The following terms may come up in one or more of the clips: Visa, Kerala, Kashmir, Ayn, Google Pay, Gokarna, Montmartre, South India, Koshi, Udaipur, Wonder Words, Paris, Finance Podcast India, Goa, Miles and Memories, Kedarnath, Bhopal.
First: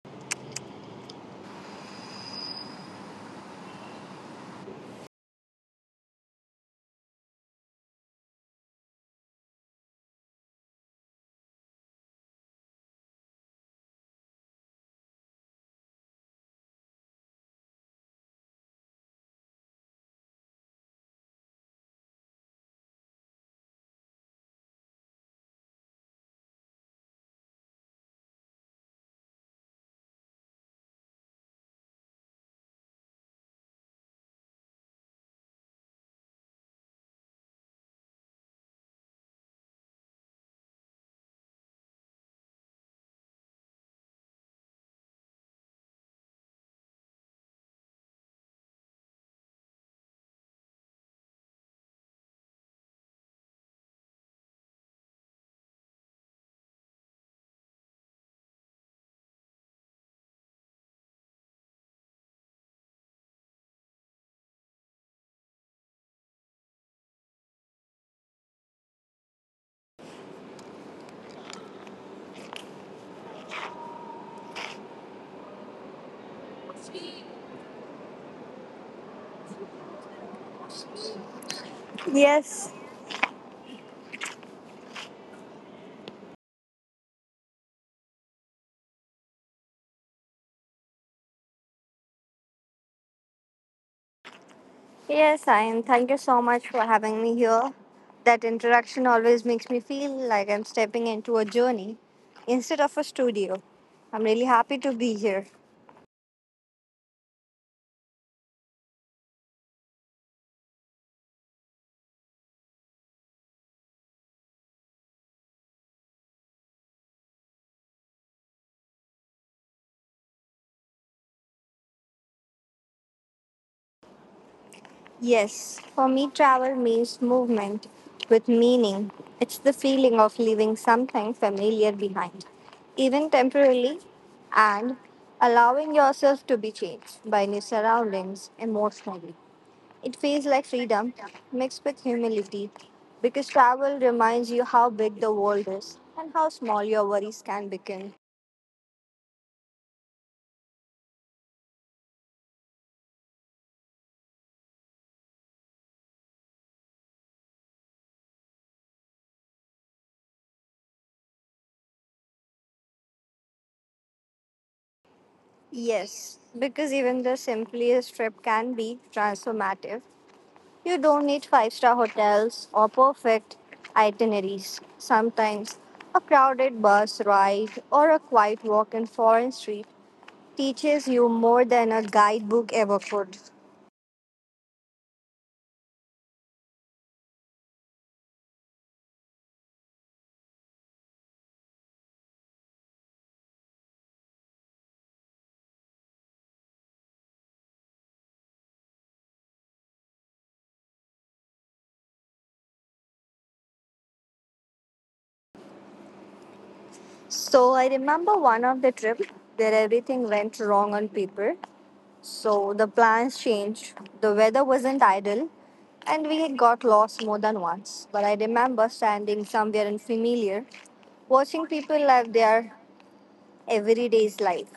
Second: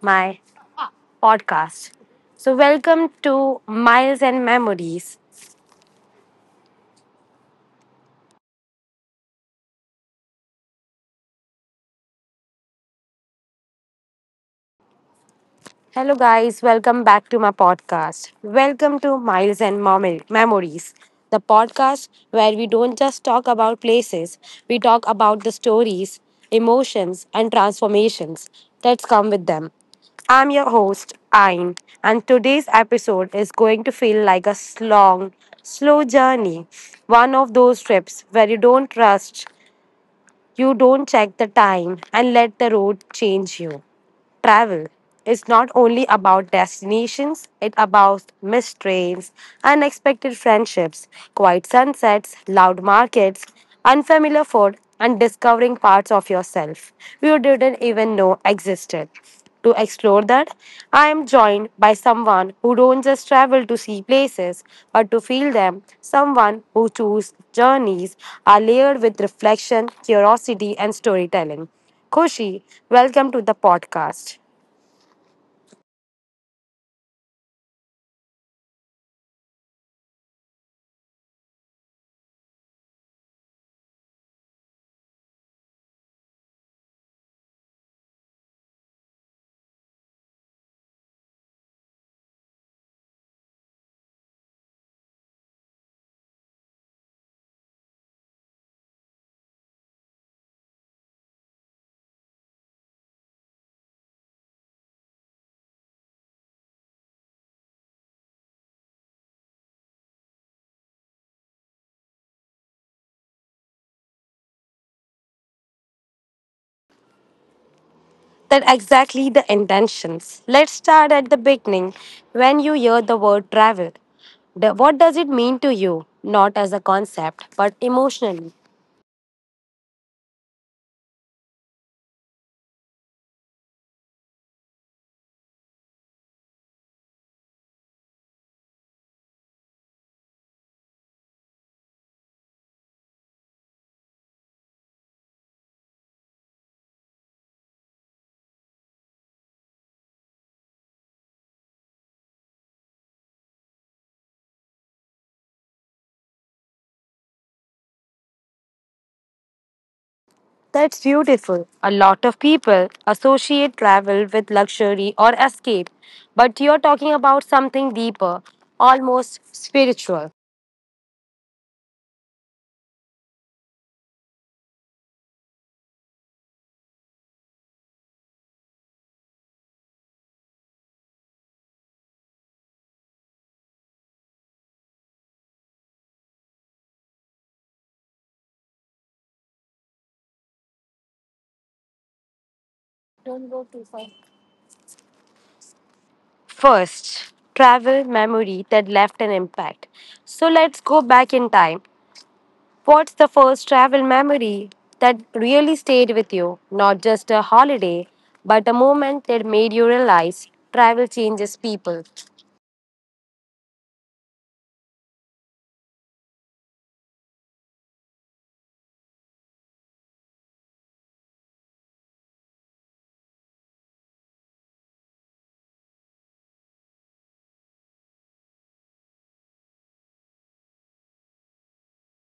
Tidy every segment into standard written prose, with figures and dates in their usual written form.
my podcast. So, welcome to Miles and Memories. Hello, guys. Welcome back to my podcast. Welcome to Miles and Memories, the podcast where we don't just talk about places, we talk about the stories, emotions, and transformations that come with them. I'm your host, Ayn, and today's episode is going to feel like a long, slow journey. One of those trips where you don't rush, you don't check the time and let the road change you. Travel is not only about destinations, it's about missed trains, unexpected friendships, quiet sunsets, loud markets, unfamiliar food, and discovering parts of yourself you didn't even know existed. To explore that, I am joined by someone who don't just travel to see places, but to feel them, someone who choose journeys are layered with reflection, curiosity, and storytelling. Koshi, welcome to the podcast. Yes, yes, I am. Thank you so much for having me here. That introduction always makes me feel like I'm stepping into a journey instead of a studio. I'm really happy to be here. That exactly the intentions. Let's start at the beginning. When you hear the word travel, what does it mean to you? Not as a concept, but emotionally. Yes, for me, travel means movement with meaning. It's the feeling of leaving something familiar behind, even temporarily, and allowing yourself to be changed by new surroundings emotionally. It feels like freedom mixed with humility because travel reminds you how big the world is and how small your worries can become. That's beautiful. A lot of people associate travel with luxury or escape, but you're talking about something deeper, almost spiritual. Yes, because even the simplest trip can be transformative. You don't need five-star hotels or perfect itineraries. Sometimes a crowded bus ride or a quiet walk in foreign street teaches you more than a guidebook ever could. First, travel memory that left an impact. So let's go back in time. What's the first travel memory that really stayed with you? Not just a holiday, but a moment that made you realize travel changes people. So I remember one of the trip where everything went wrong on paper, so the plans changed, the weather wasn't ideal, and we had got lost more than once. But I remember standing somewhere unfamiliar, watching people live their everyday's life,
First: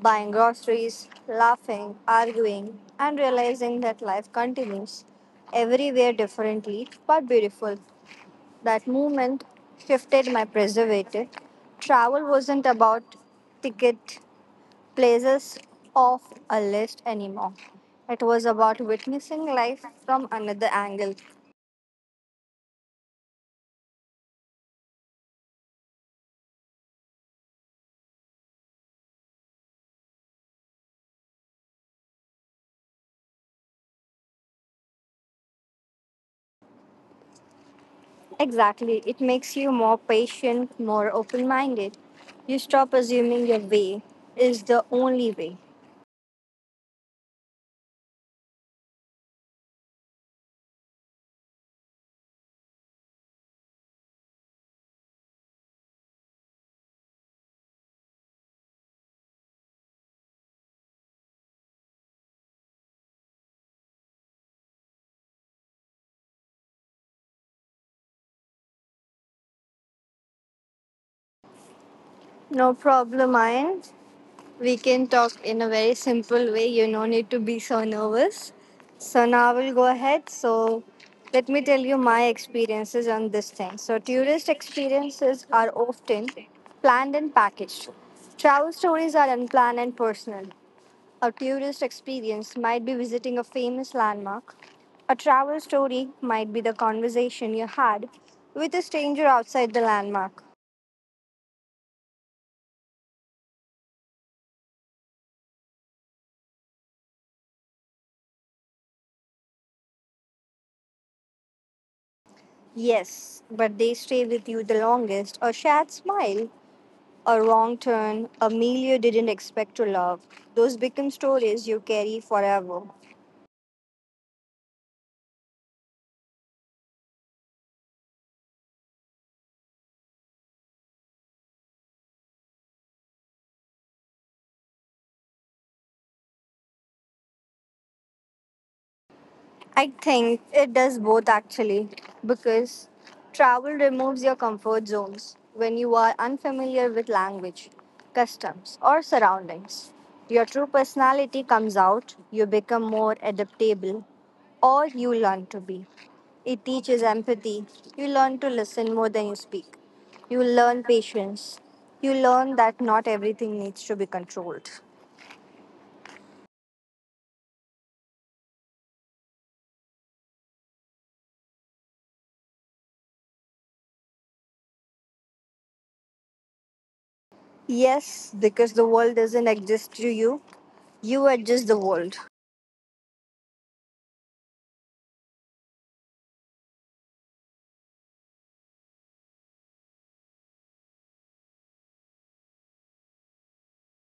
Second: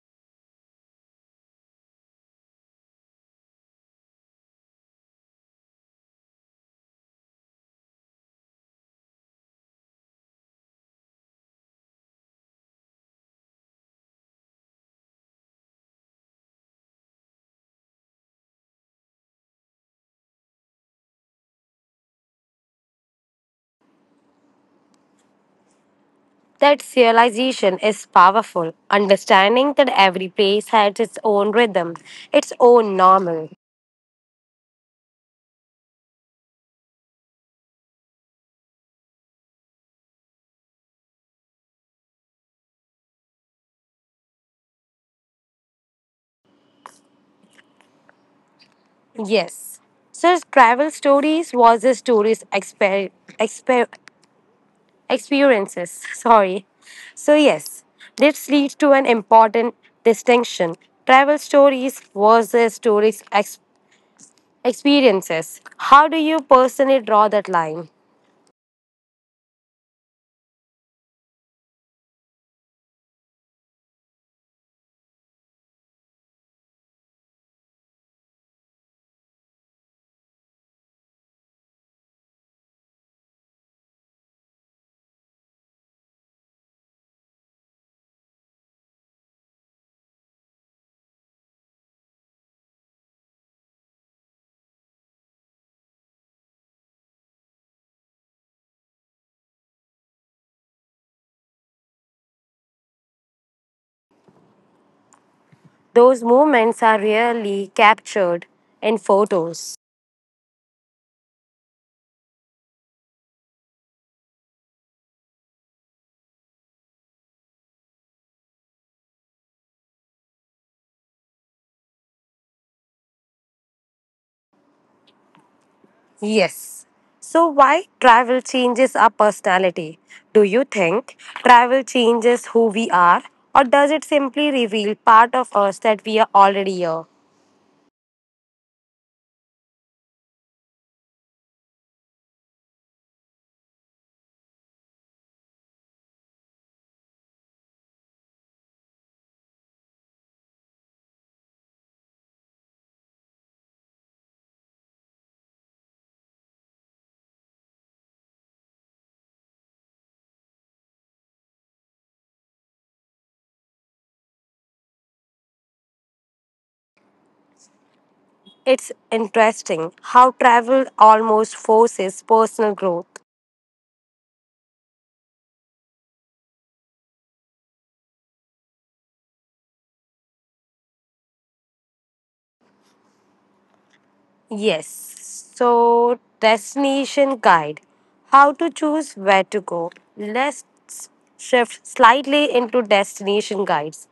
buying groceries, laughing, arguing, and realizing that life continues everywhere differently but beautiful. That moment shifted my preservative. Travel wasn't about ticket places off a list anymore. It was about witnessing life from another angle. That realization is powerful, understanding that every place has its own rhythm, its own normal. Exactly. It makes you more patient, more open minded. You stop assuming your way is the only way. Yes. Sir, travel stories was his tourist exper- experiences. Sorry. So, yes, this leads to an important distinction travel stories versus stories experiences. How do you personally draw that line? No problem, Ayan. We can talk in a very simple way. You no need to be so nervous. So now we'll go ahead. So let me tell you my experiences on this thing. So tourist experiences are often planned and packaged. Travel stories are unplanned and personal. A tourist experience might be visiting a famous landmark. A travel story might be the conversation you had with a stranger outside the landmark. Those moments are rarely captured in photos. Yes, but they stay with you the longest. A shared smile, a wrong turn, a meal you didn't expect to love. Those become stories you carry forever. Yes. So, why travel changes our personality? Do you think travel changes who we are, or does it simply reveal part of us that we are already here? I think it does both actually, because travel removes your comfort zones when you are unfamiliar with language, customs, or surroundings. Your true personality comes out, you become more adaptable, or you learn to be. It teaches empathy, you learn to listen more than you speak, you learn patience, you learn that not everything needs to be controlled. It's interesting how travel almost forces personal growth. Yes, because the world doesn't exist to you, you adjust the world. Yes. So, destination guide how to choose where to go. Let's shift slightly into destination guides.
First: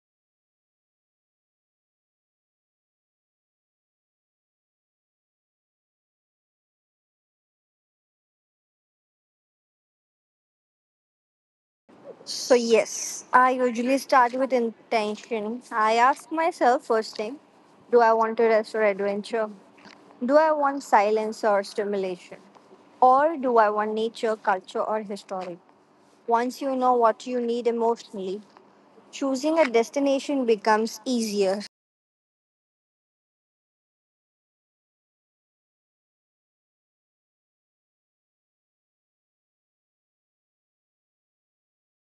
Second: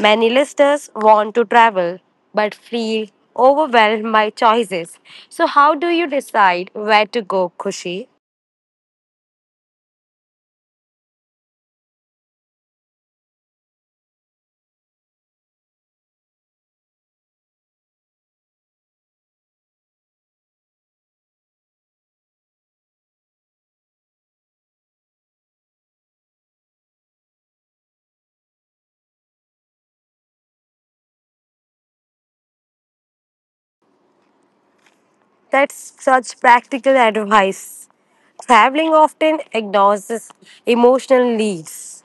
Many listeners want to travel but feel overwhelmed by choices. So, how do you decide where to go, Kushi? So yes, I usually start with intention. I ask myself first thing, do I want to rest or adventure? Do I want silence or stimulation? Or do I want nature, culture or historic? Once you know what you need emotionally, choosing a destination becomes easier. That's such practical advice. Traveling often ignores this emotional needs.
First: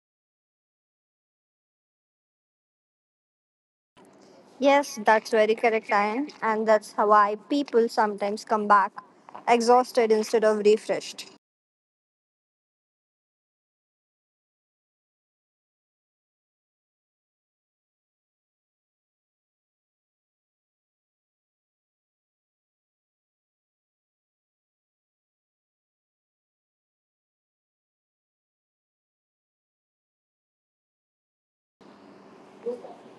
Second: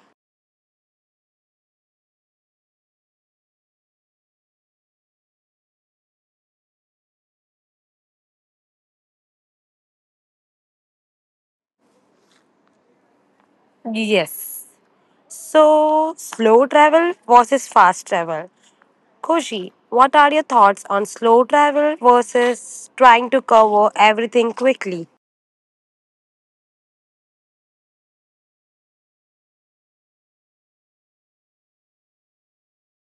Yes, that's very correct, Ayan, and that's why people sometimes come back exhausted instead of refreshed. Yes. So, slow travel versus fast travel. Koshi, what are your thoughts on slow travel versus trying to cover everything quickly?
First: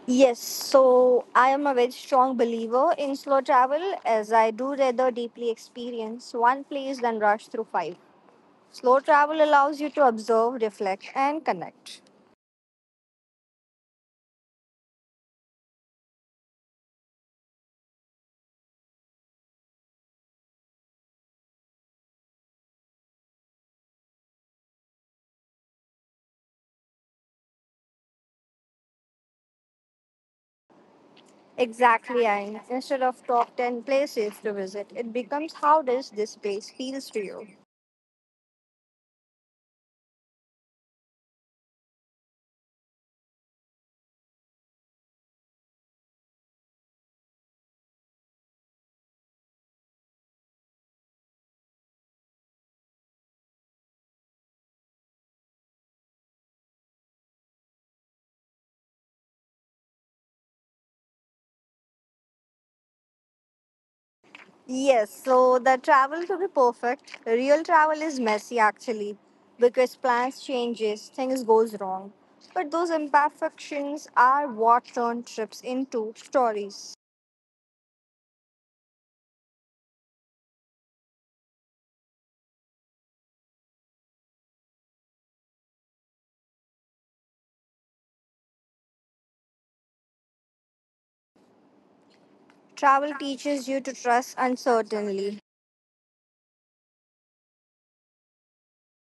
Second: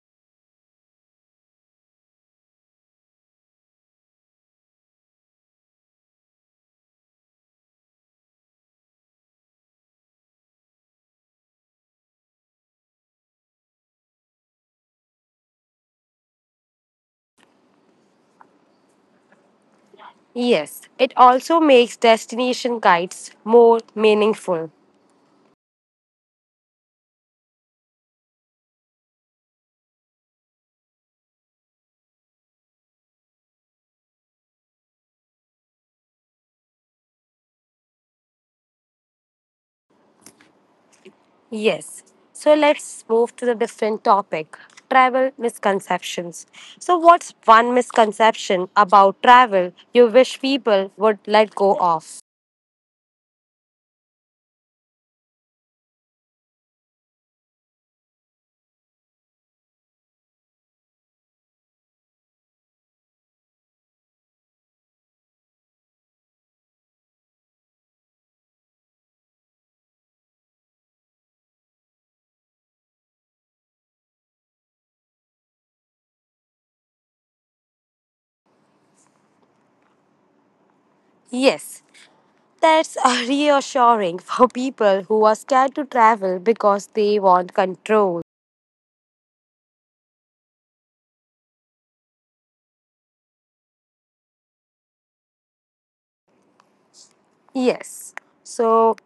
Yes, so I am a very strong believer in slow travel as I do rather deeply experience one place than rush through five. Slow travel allows you to observe, reflect, and connect. Yes, it also makes destination guides more meaningful. Exactly, and instead of top 10 places to visit, it becomes how does this place feels to you? Yes. So let's move to the different topic travel misconceptions. So, what's one misconception about travel you wish people would let go of? Yes, so the travel to be perfect, real travel is messy actually because plans changes, things goes wrong. But those imperfections are what turn trips into stories. Yes, that's reassuring for people who are scared to travel because they want control. Travel teaches you to trust uncertainly. Yes. So,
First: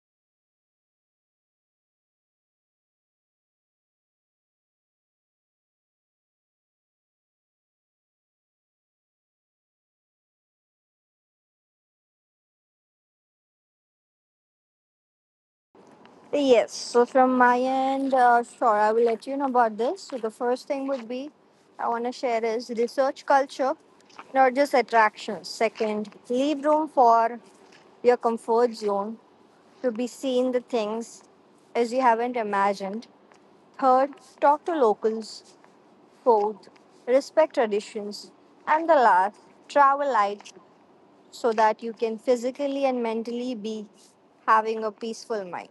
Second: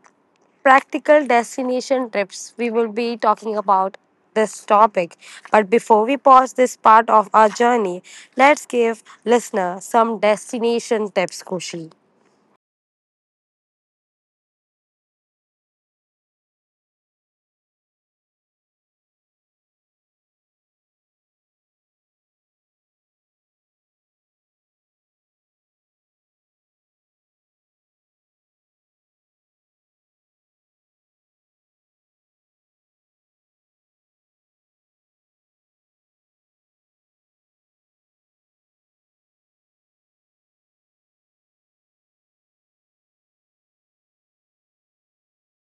practical destination trips, we will be talking about this topic. But before we pause this part of our journey, let's give listener some destination tips, Kushi. Yes, so from my end, sure, I will let you know about this. So the first thing would be I want to share is research culture, not just attractions. Second, leave room for your comfort zone to be seen the things as you haven't imagined. Third, talk to locals. Fourth, respect traditions. And the last, travel light so that you can physically and mentally be having a peaceful mind.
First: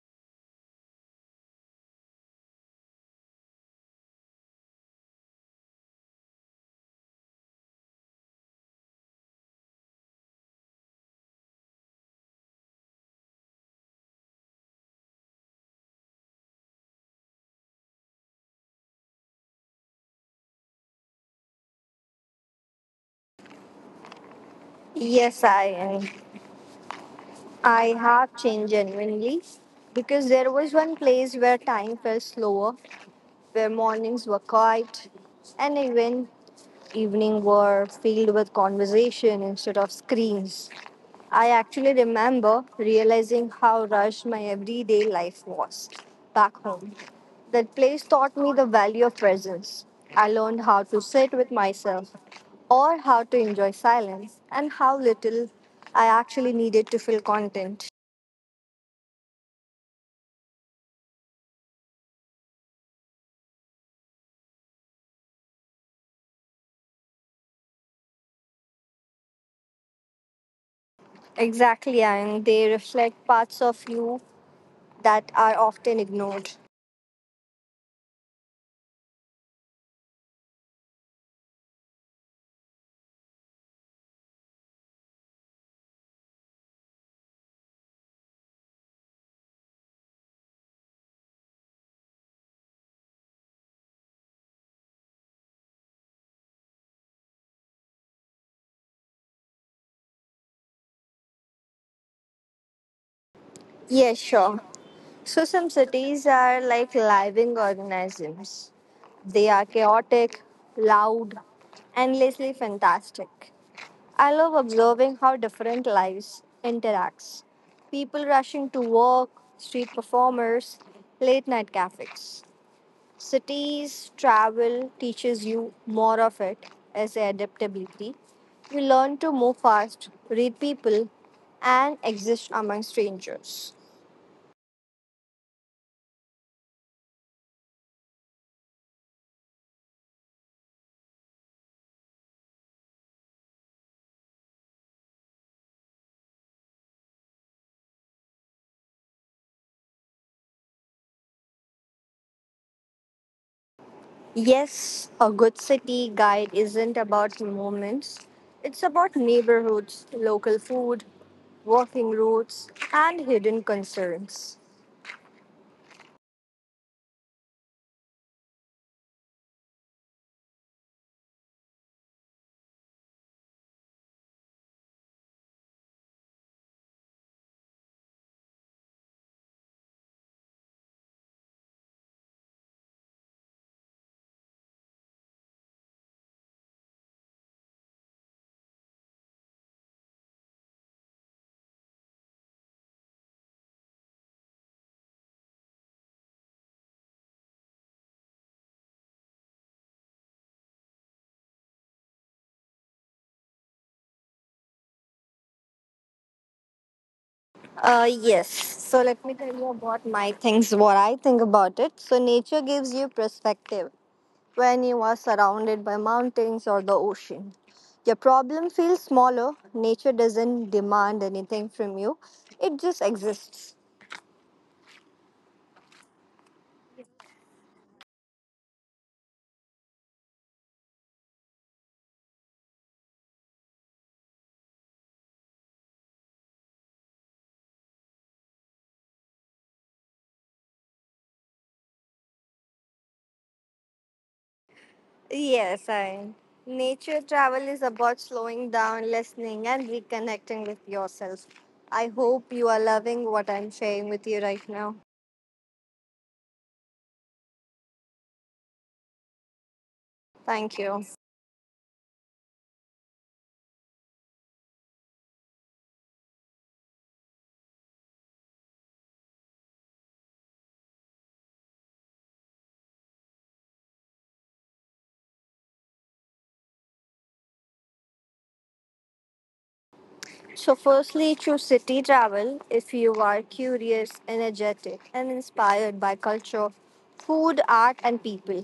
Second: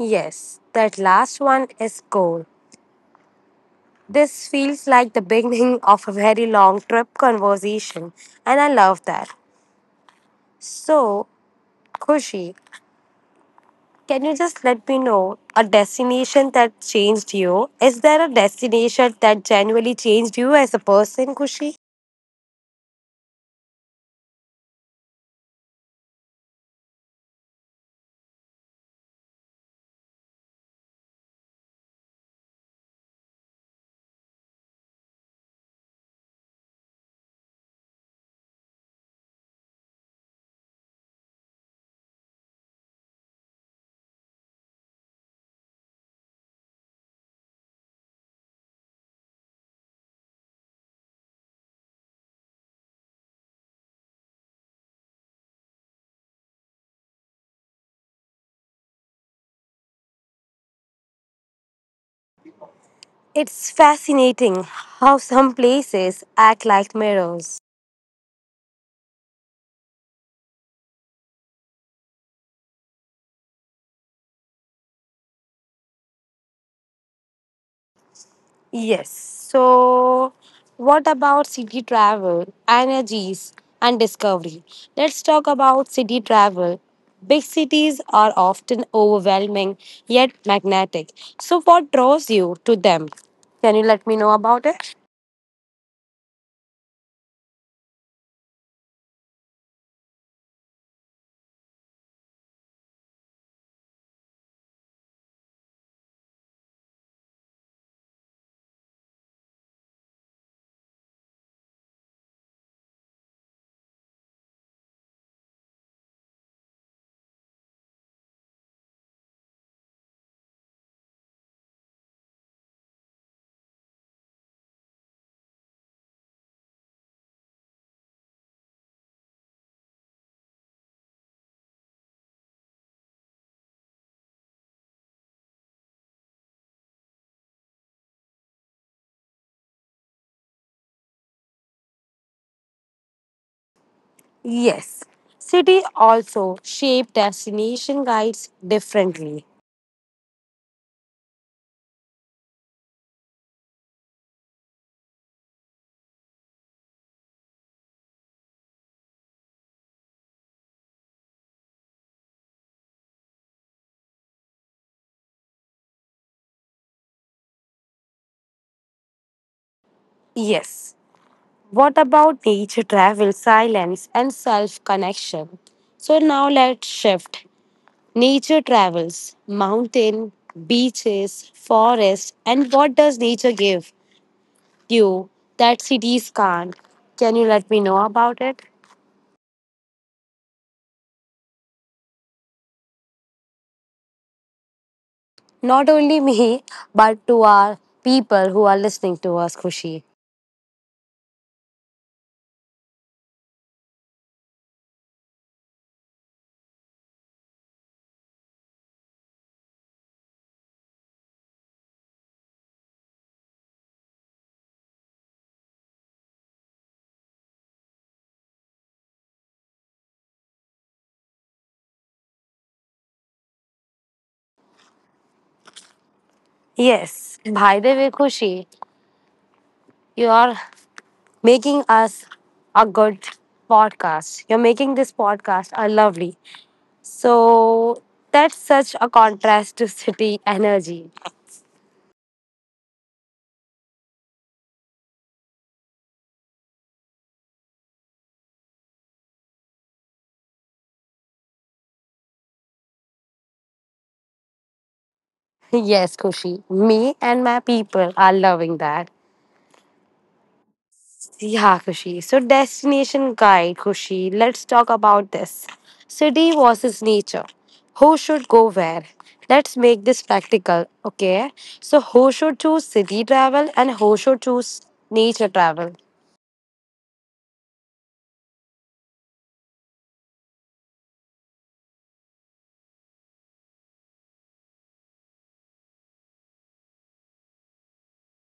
Yes, that last one is goal. This feels like the beginning of a very long trip conversation, and I love that. So, Kushi, can you just let me know a destination that changed you? Is there a destination that genuinely changed you as a person, Kushi? Yes, I am. I have changed genuinely because there was one place where time felt slower, where mornings were quiet, and even evening were filled with conversation instead of screens. I actually remember realizing how rushed my everyday life was back home. That place taught me the value of presence. I learned how to sit with myself or how to enjoy silence and how little I actually needed to feel content. It's fascinating how some places act like mirrors. Exactly, and they reflect parts of you that are often ignored. Yes. So, what about city travel, energies, and discovery? Let's talk about city travel. Big cities are often overwhelming yet magnetic. So, what draws you to them? Can you let me know about it? Yes, sure. So some cities are like living organisms. They are chaotic, loud, endlessly fantastic. I love observing how different lives interacts. People rushing to work, street performers, late night cafes. Cities travel teaches you more of it as adaptability. You learn to move fast, read people, and exist among strangers. Yes. City also shape destination guides differently. Yes, a good city guide isn't about moments. It's about neighborhoods, local food, walking routes, and hidden concerns. Yes. What about nature travel, silence, and self connection? So now let's shift. Nature travels, mountain, beaches, forest, and what does nature give you that cities can't? Can you let me know about it? Not only me, but to our people who are listening to us, Kushi. Yes, so let me tell you about my things, what I think about it. So, nature gives you perspective when you are surrounded by mountains or the ocean. Your problem feels smaller. Nature doesn't demand anything from you, it just exists. Yes, by the way, Kushi, your making us a good podcast. You're making this podcast a lovely. So that's such a contrast to city energy. Yes, I. Nature travel is about slowing down, listening, and reconnecting with yourself. I hope you are loving what I'm sharing with you right now. Yes, Kushi. Me and my people are loving that. Thank you. Yeah, Kushi. So destination guide, Kushi. Let's talk about this. City versus nature. Who should go where? Let's make this practical, okay? So who should choose city travel and who should choose nature travel? So, firstly, choose city travel if you are curious, energetic, and inspired by culture, food, art, and people.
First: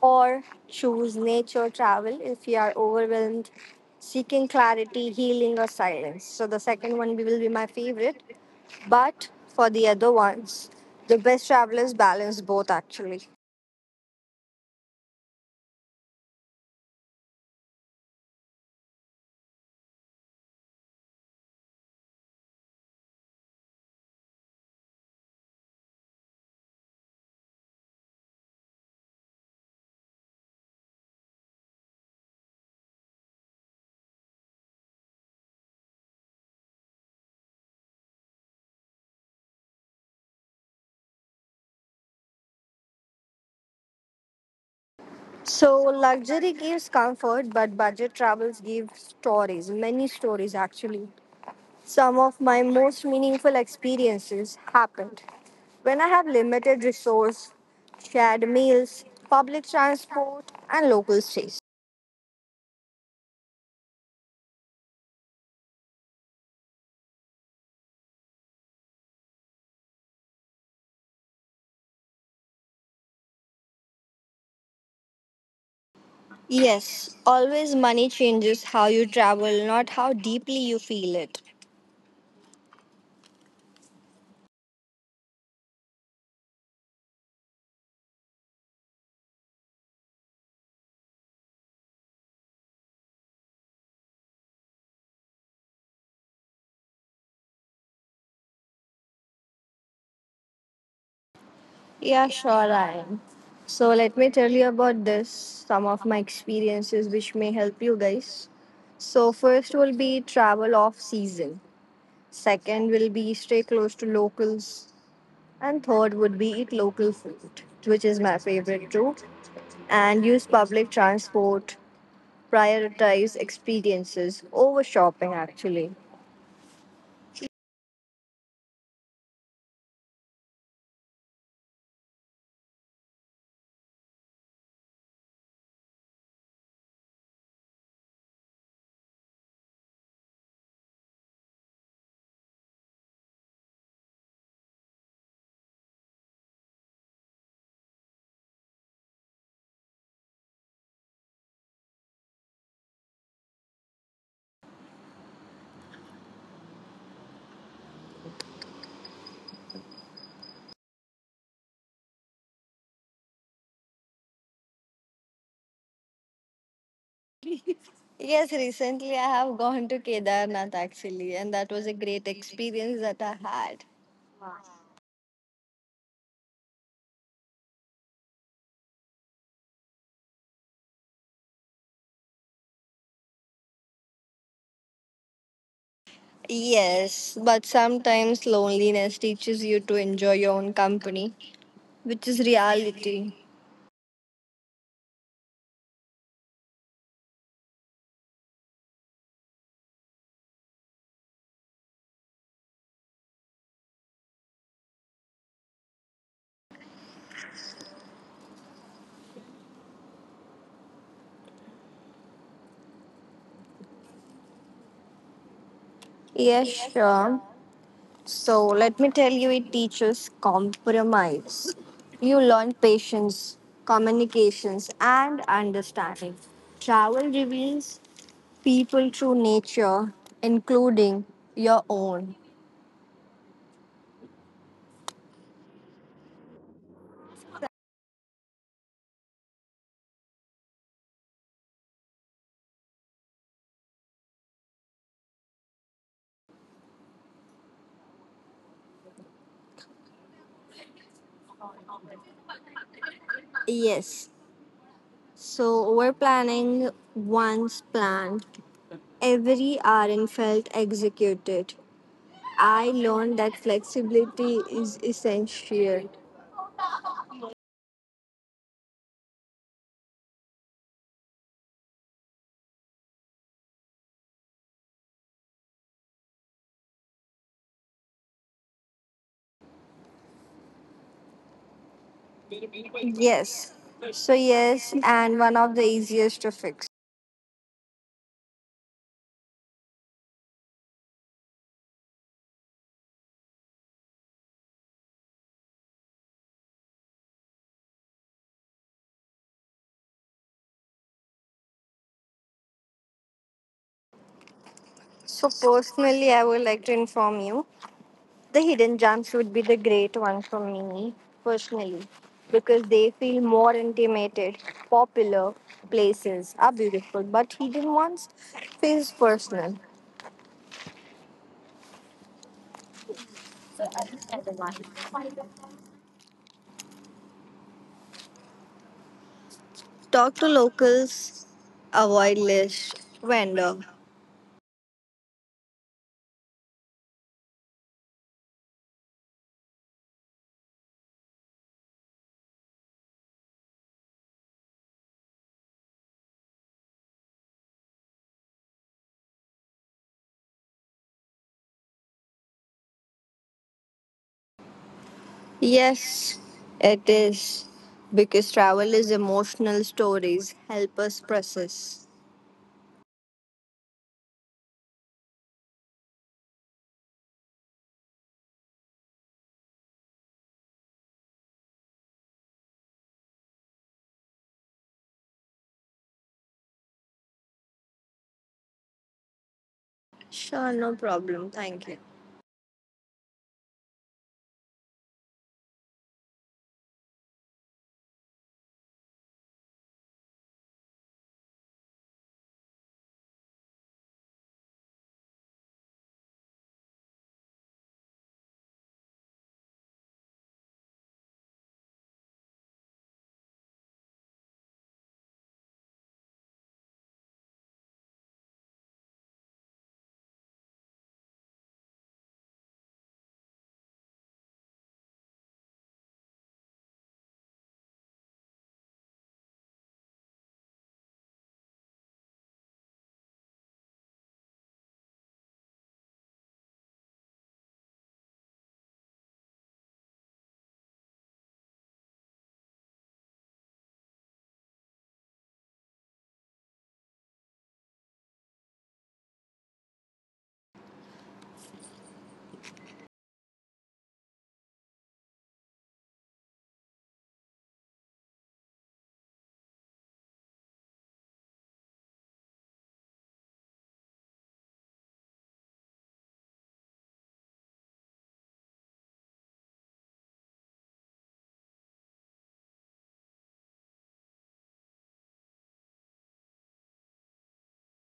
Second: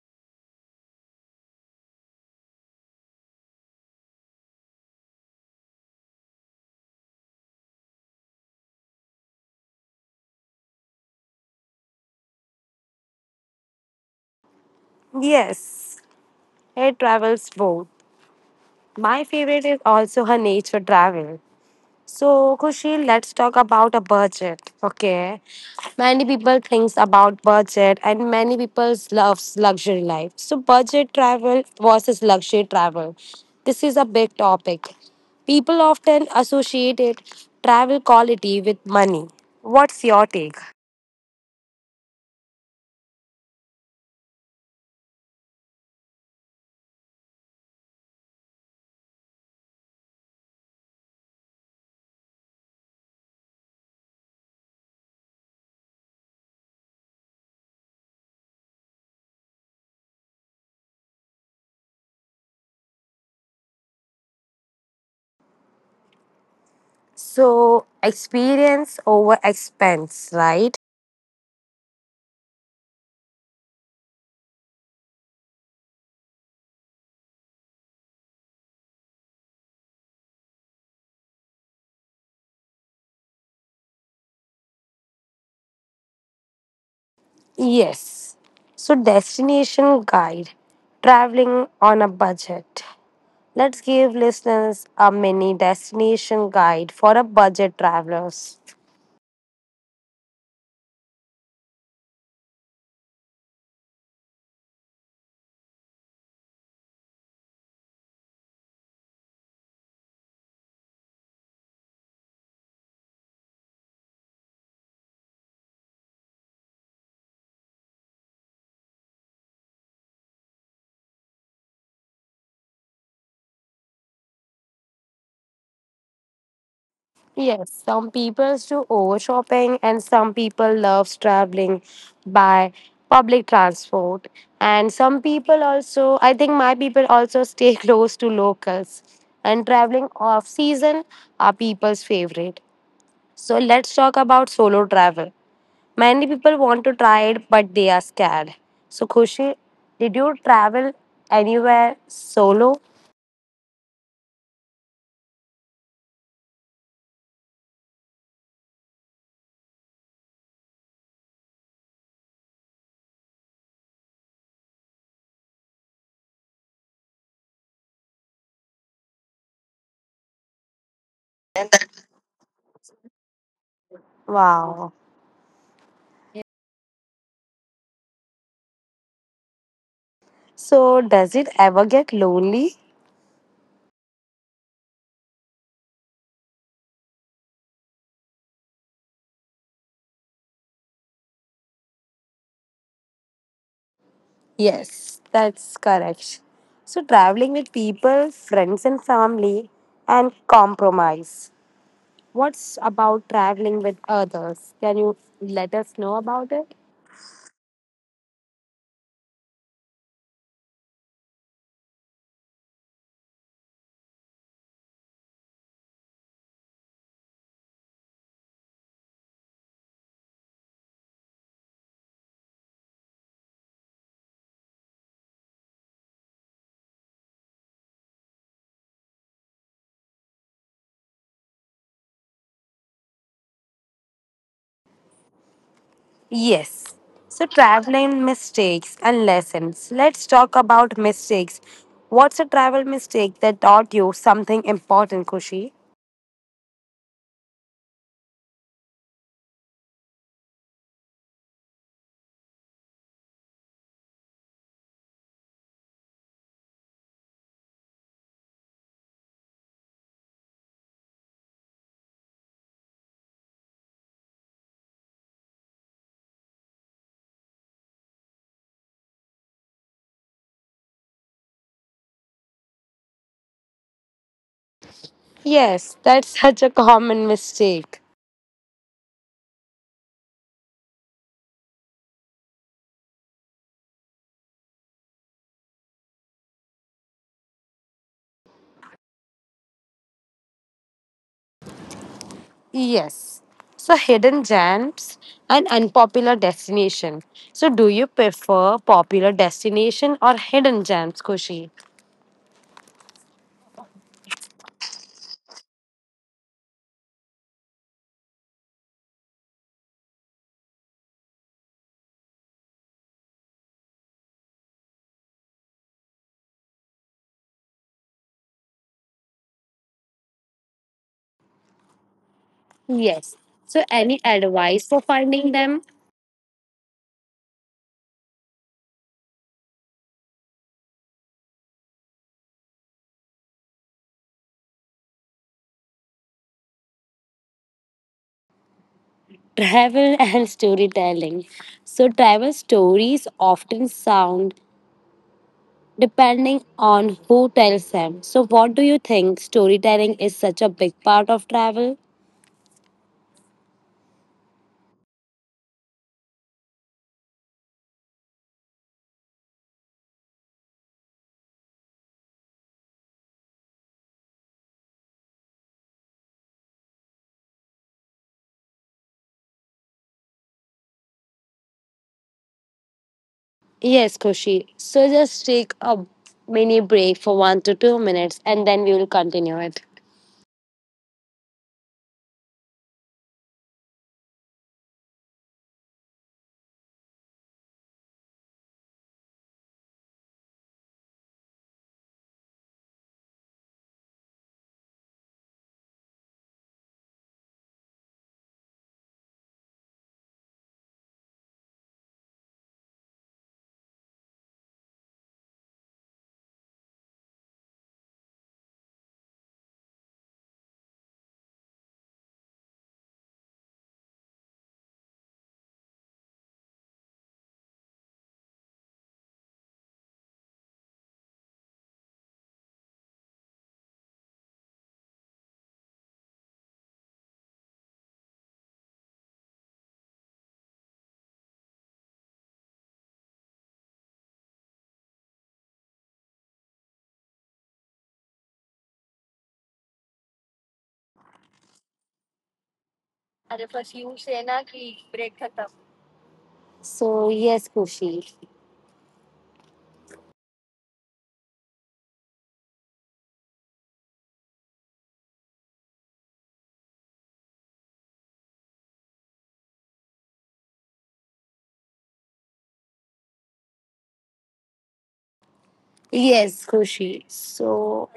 Or choose nature travel if you are overwhelmed, seeking clarity, healing, or silence. So, the second one will be my favorite. But for the other ones, the best travelers balance both actually. Yes. Air travels both. My favorite is also her nature travel. So, Kushil, let's talk about a budget. Okay. Many people thinks about budget and many people loves luxury life. So, budget travel versus luxury travel. This is a big topic. People often associate it travel quality with money. What's your take? So luxury gives comfort, but budget travels give stories, many stories actually. Some of my most meaningful experiences happened when I have limited resource, shared meals, public transport, and local stays. So, experience over expense, right? Yes, always money changes how you travel, not how deeply you feel it. Yes. So, destination guide, traveling on a budget. Let's give listeners a mini destination guide for a budget travelers. Yeah, sure, I am. So, let me tell you about this, some of my experiences which may help you guys. So, first will be travel off season, second will be stay close to locals, and third would be eat local food, which is my favorite too, and use public transport, prioritize experiences over shopping actually. Yes, some people do over shopping and some people loves traveling by public transport. And some people also, I think my people also stay close to locals. And traveling off season are people's favorite. So let's talk about solo travel. Many people want to try it, but they are scared. So, Khushi, did you travel anywhere solo? Yes, recently I have gone to Kedarnath actually, and that was a great experience that I had. Wow. So, does it ever get lonely? Yes, but sometimes loneliness teaches you to enjoy your own company, which is reality. Yes, that's correct. So, traveling with people, friends, and family, and compromise. What's about traveling with others? Can you let us know about it? Yes, sure. So let me tell you, it teaches compromise. You learn patience, communications, and understanding. Travel reveals people through nature, including your own. Yes. So, traveling mistakes and lessons. Let's talk about mistakes. What's a travel mistake that taught you something important, Kushi? Yes. So over planning once planned, every hour and felt executed. I learned that flexibility is essential. Yes, that's such a common mistake. Yes. So, yes, and one of the easiest to fix. Yes. So, hidden gems and unpopular destination. So, do you prefer popular destination or hidden gems, Kushi? So, personally, I would like to inform you the hidden gems would be the great one for me personally because they feel more intimated. Popular places are beautiful, but hidden ones feels personal. Yes. So, any advice for finding them? Talk to locals, avoid list, vendor. Travel and storytelling. So, travel stories often sound depending on who tells them. So, what do you think? Storytelling is such a big part of travel? Yes, it is. Because travel is emotional stories help us process. Yes, Kushi. So, just take a mini break for 1 to 2 minutes and then we will continue it. Sure, no problem. Thank you. So, yes, Kushi. Yes, Kushi. So,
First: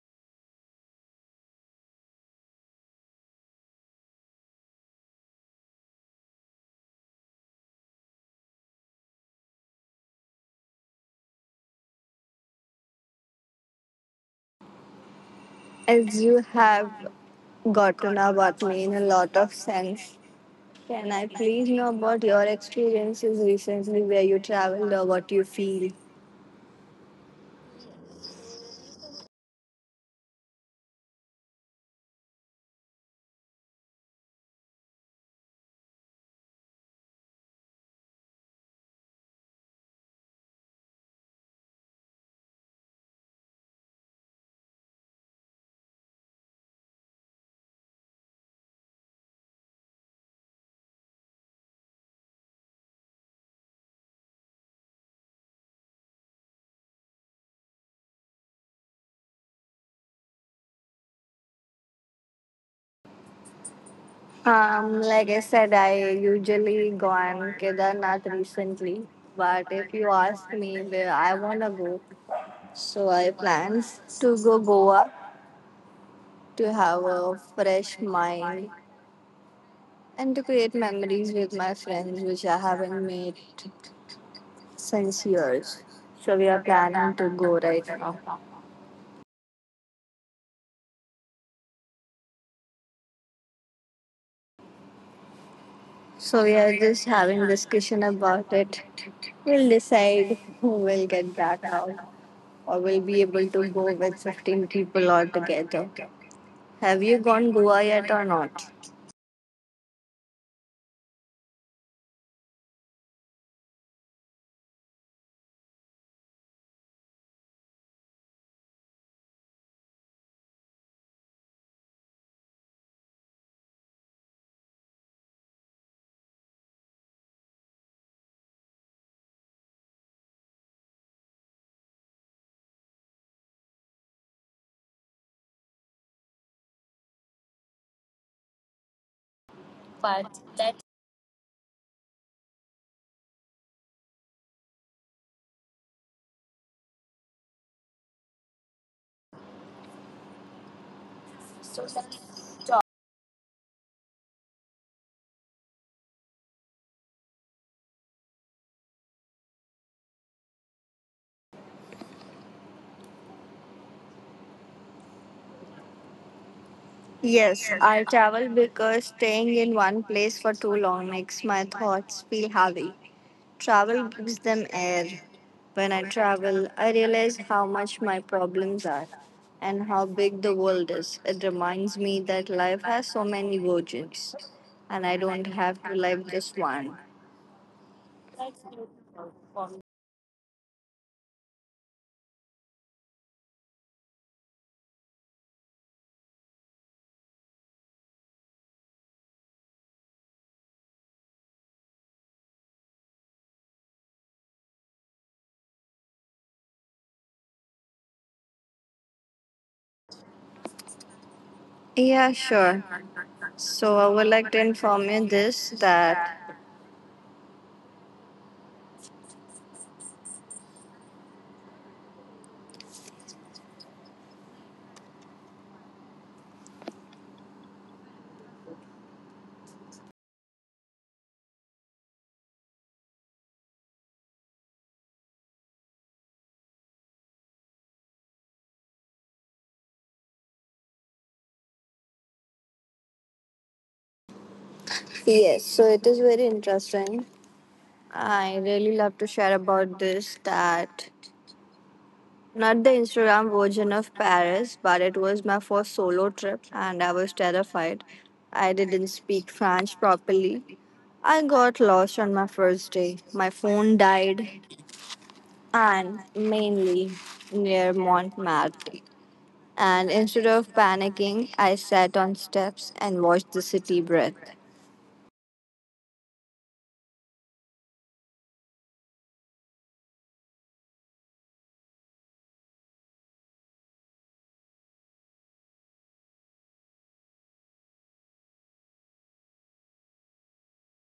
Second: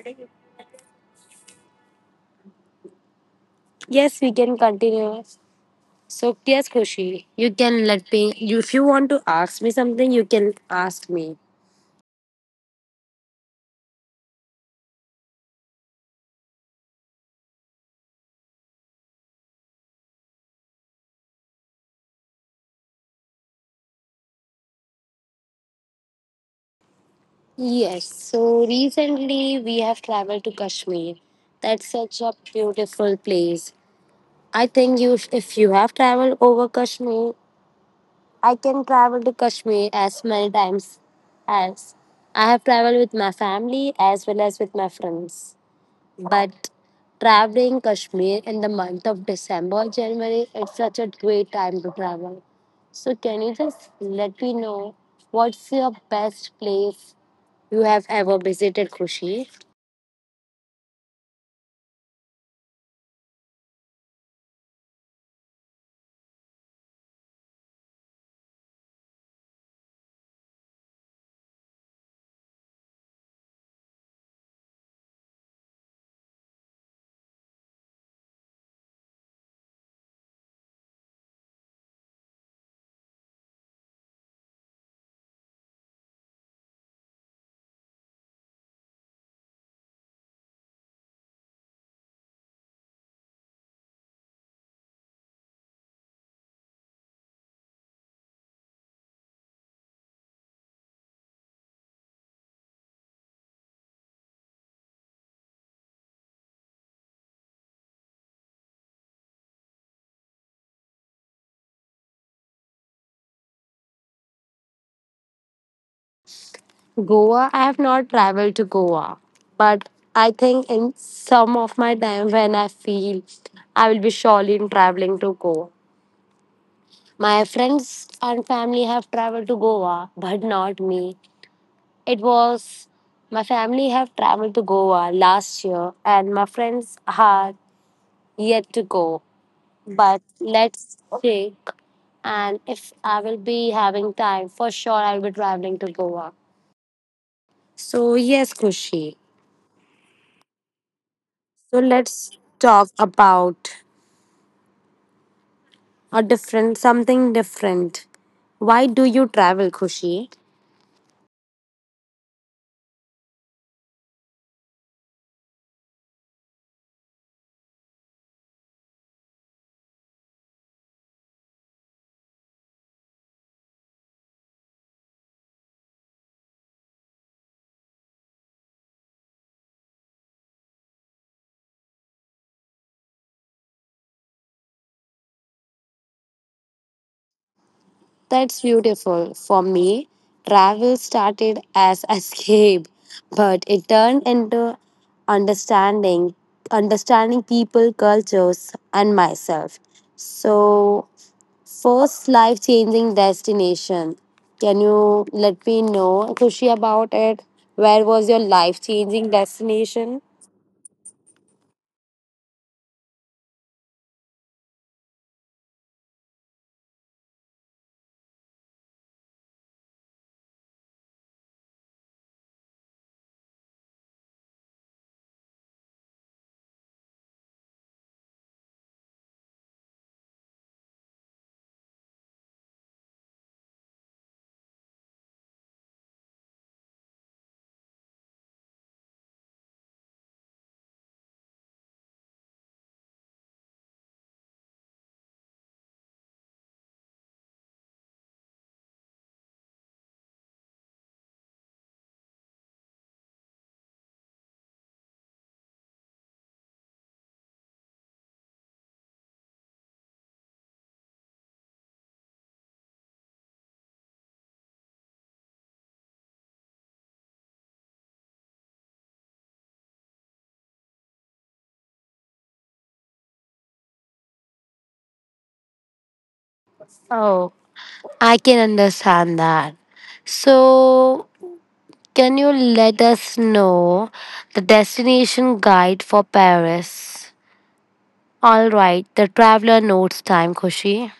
yes, we can continue. So, yes, Kushi, you can let me, you, if you want to ask me something, you can ask me. As you have gotten about me in a lot of sense, can I please know about your experiences recently where you traveled or what you feel? Yes, so recently we have traveled to Kashmir. That's such a beautiful place. I think if you have traveled over Kashmir, I can travel to Kashmir as many times as I have traveled with my family as well as with my friends. But traveling Kashmir in the month of December, January, it's such a great time to travel. So can you just let me know what's your best place you have ever visited, Khushi? Like I said, I usually go on Kedarnath recently, but if you ask me where I wanna go, so I plans to go Goa to have a fresh mind and to create memories with my friends, which I haven't made since years. So we are planning to go right now. So we are just having discussion about it. We'll decide who will get back out or will be able to go with 15 people altogether. Have you gone Goa yet or not? Goa, I have not traveled to Goa, but I think in some of my time when I feel I will be surely in traveling to Goa. My friends and family have traveled to Goa, but not me. It was my family have traveled to Goa last year, and my friends are yet to go. But let's check, and if I will be having time, for sure I will be traveling to Goa. So, yes, Kushi. So, let's talk about a different, something different. Why do you travel, Kushi? Yes, I travel because staying in one place for too long makes my thoughts feel heavy. Travel gives them air. When I travel, I realize how much my problems are and how big the world is. It reminds me that life has so many versions and I don't have to live just one. That's beautiful. For me, travel started as escape, but it turned into understanding, understanding people, cultures, and myself. So, first life changing destination. Can you let me know, Kushi, about it? Where was your life changing destination? Yeah, sure. So I would like to inform you this that yes, so it is very interesting. I really love to share about this that not the Instagram version of Paris, but it was my first solo trip and I was terrified. I didn't speak French properly. I got lost on my first day. My phone died, and mainly near Montmartre. And instead of panicking, I sat on steps and watched the city breathe. Oh, I can understand that. So, can you let us know the destination guide for Paris? All right, the traveler notes time, Kushi.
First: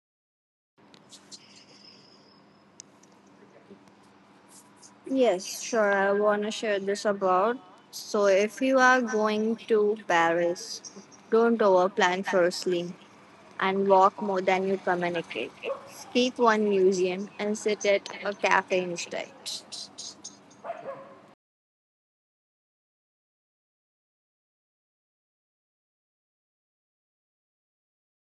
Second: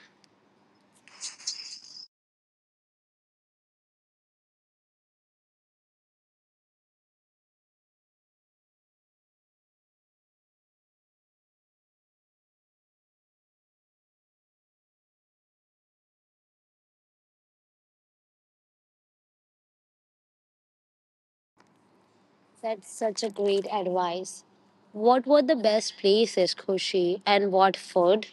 Yes, sure, I want to share this about. So, if you are going to Paris, don't overplan firstly, and walk more than you communicate. Skip one museum and sit at a cafe instead. That's such a great advice. What were the best places, Kushi, and what food?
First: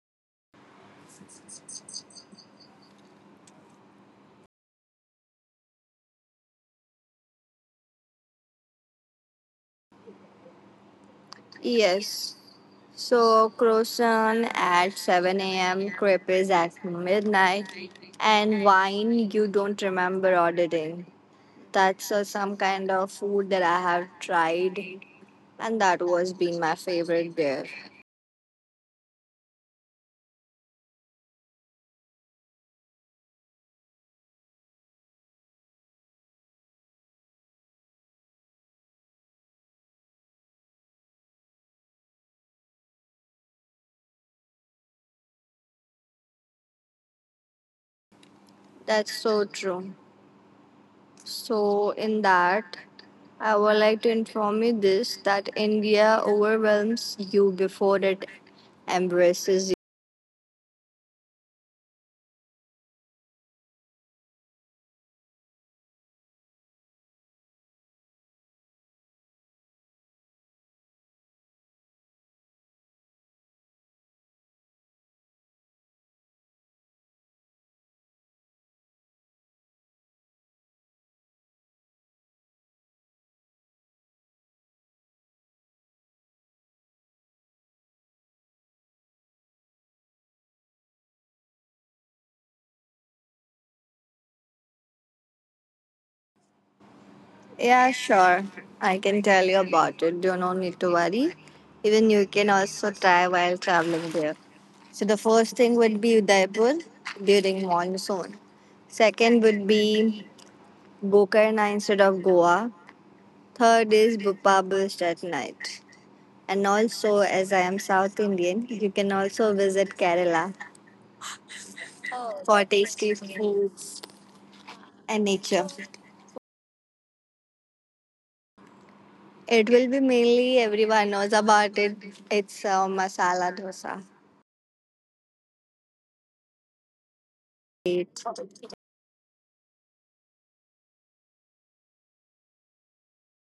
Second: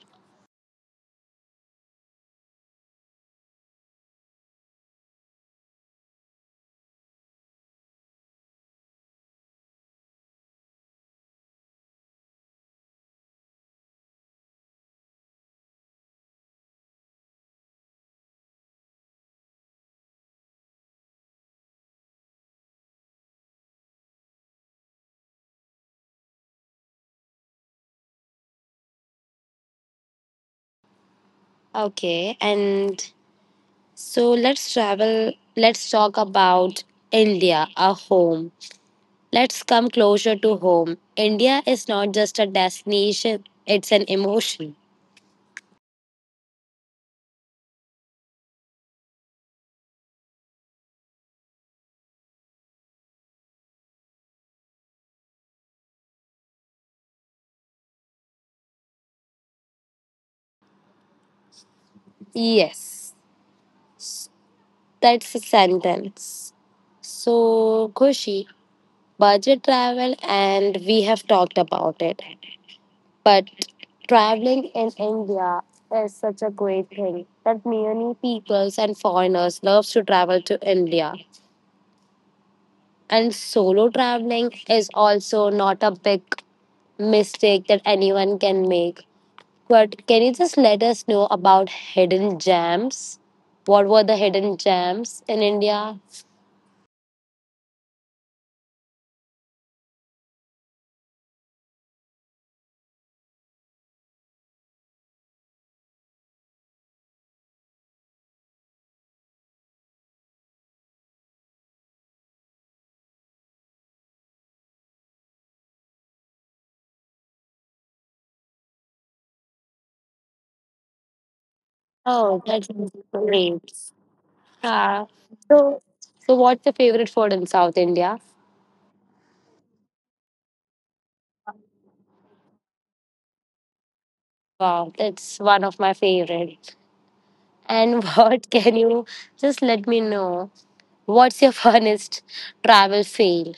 Yes. So croissant at 7 a.m., crepes at midnight, and wine you don't remember ordering. That's some kind of food that I have tried, and that was been my favorite beer. Okay, and so let's travel. Let's talk about India, our home. Let's come closer to home. India is not just a destination, it's an emotion. That's so true. So, in that, I would like to inform you this that India overwhelms you before it embraces you. Yes, that's a sentence. So, Kushi, budget travel, and we have talked about it. But traveling in India is such a great thing that many peoples and foreigners love to travel to India. And solo traveling is also not a big mistake that anyone can make. But can you just let us know about hidden gems? What were the hidden gems in India? Yeah, sure. I can tell you about it. Do not need to worry. Even you can also try while traveling there. So, the first thing would be Udaipur during monsoon. Second would be Gokarna instead of Goa. Third is Bhopal at night. And also, as I am South Indian, you can also visit Kerala Oh, for that's tasty great. foods Ah, and nature. so, so what's your favorite food in South India? It will be mainly everyone knows about it. It's masala dosa. Wow, that's one of my favorite. And It- what can you just let me know? What's your funnest travel fail?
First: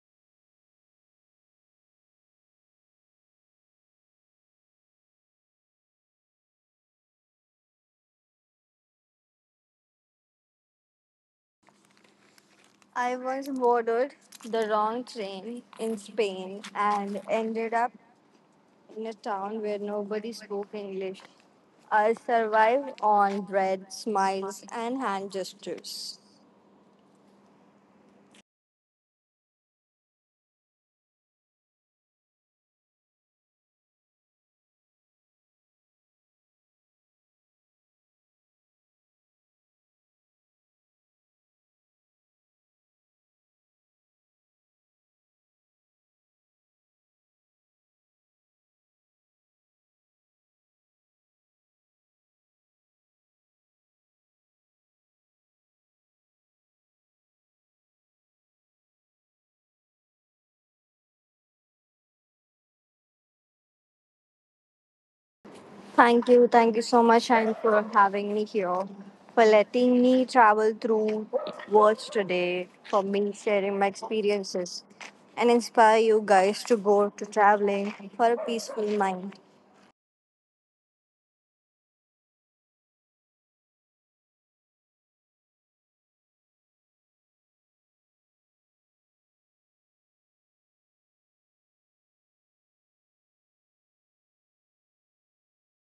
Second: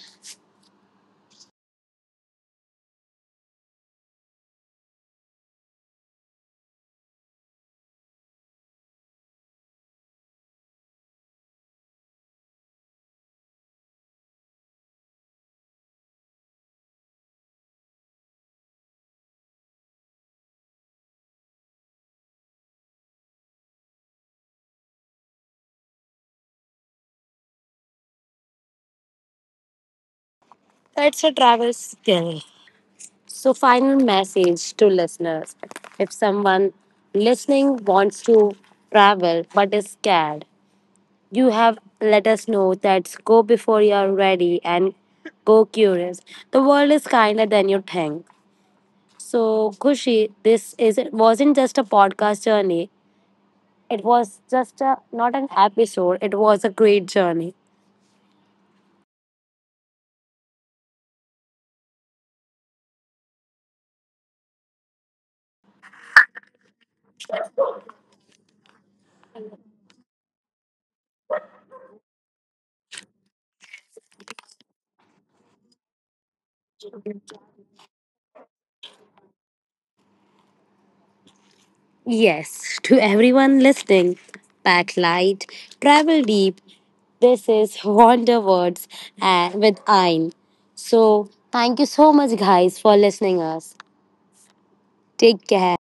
I once boarded the wrong train in Spain and ended up in a town where nobody spoke English. I survived on bread, smiles, and hand gestures. That's a travel skill. So, final message to listeners if someone listening wants to travel but is scared, you have let us know that go before you are ready and go curious. The world is kinder than you think. So, Kushi, this is wasn't just a podcast journey. It was just a not an episode. It was a great journey. Thank you. Thank you so much, and for having me here, for letting me travel through words today, for me sharing my experiences, and inspire you guys to go to traveling for a peaceful mind. Yes, to everyone listening, pack light, travel deep. This is Wonder Words and with Ayn. So thank you so much guys for listening us. Take care.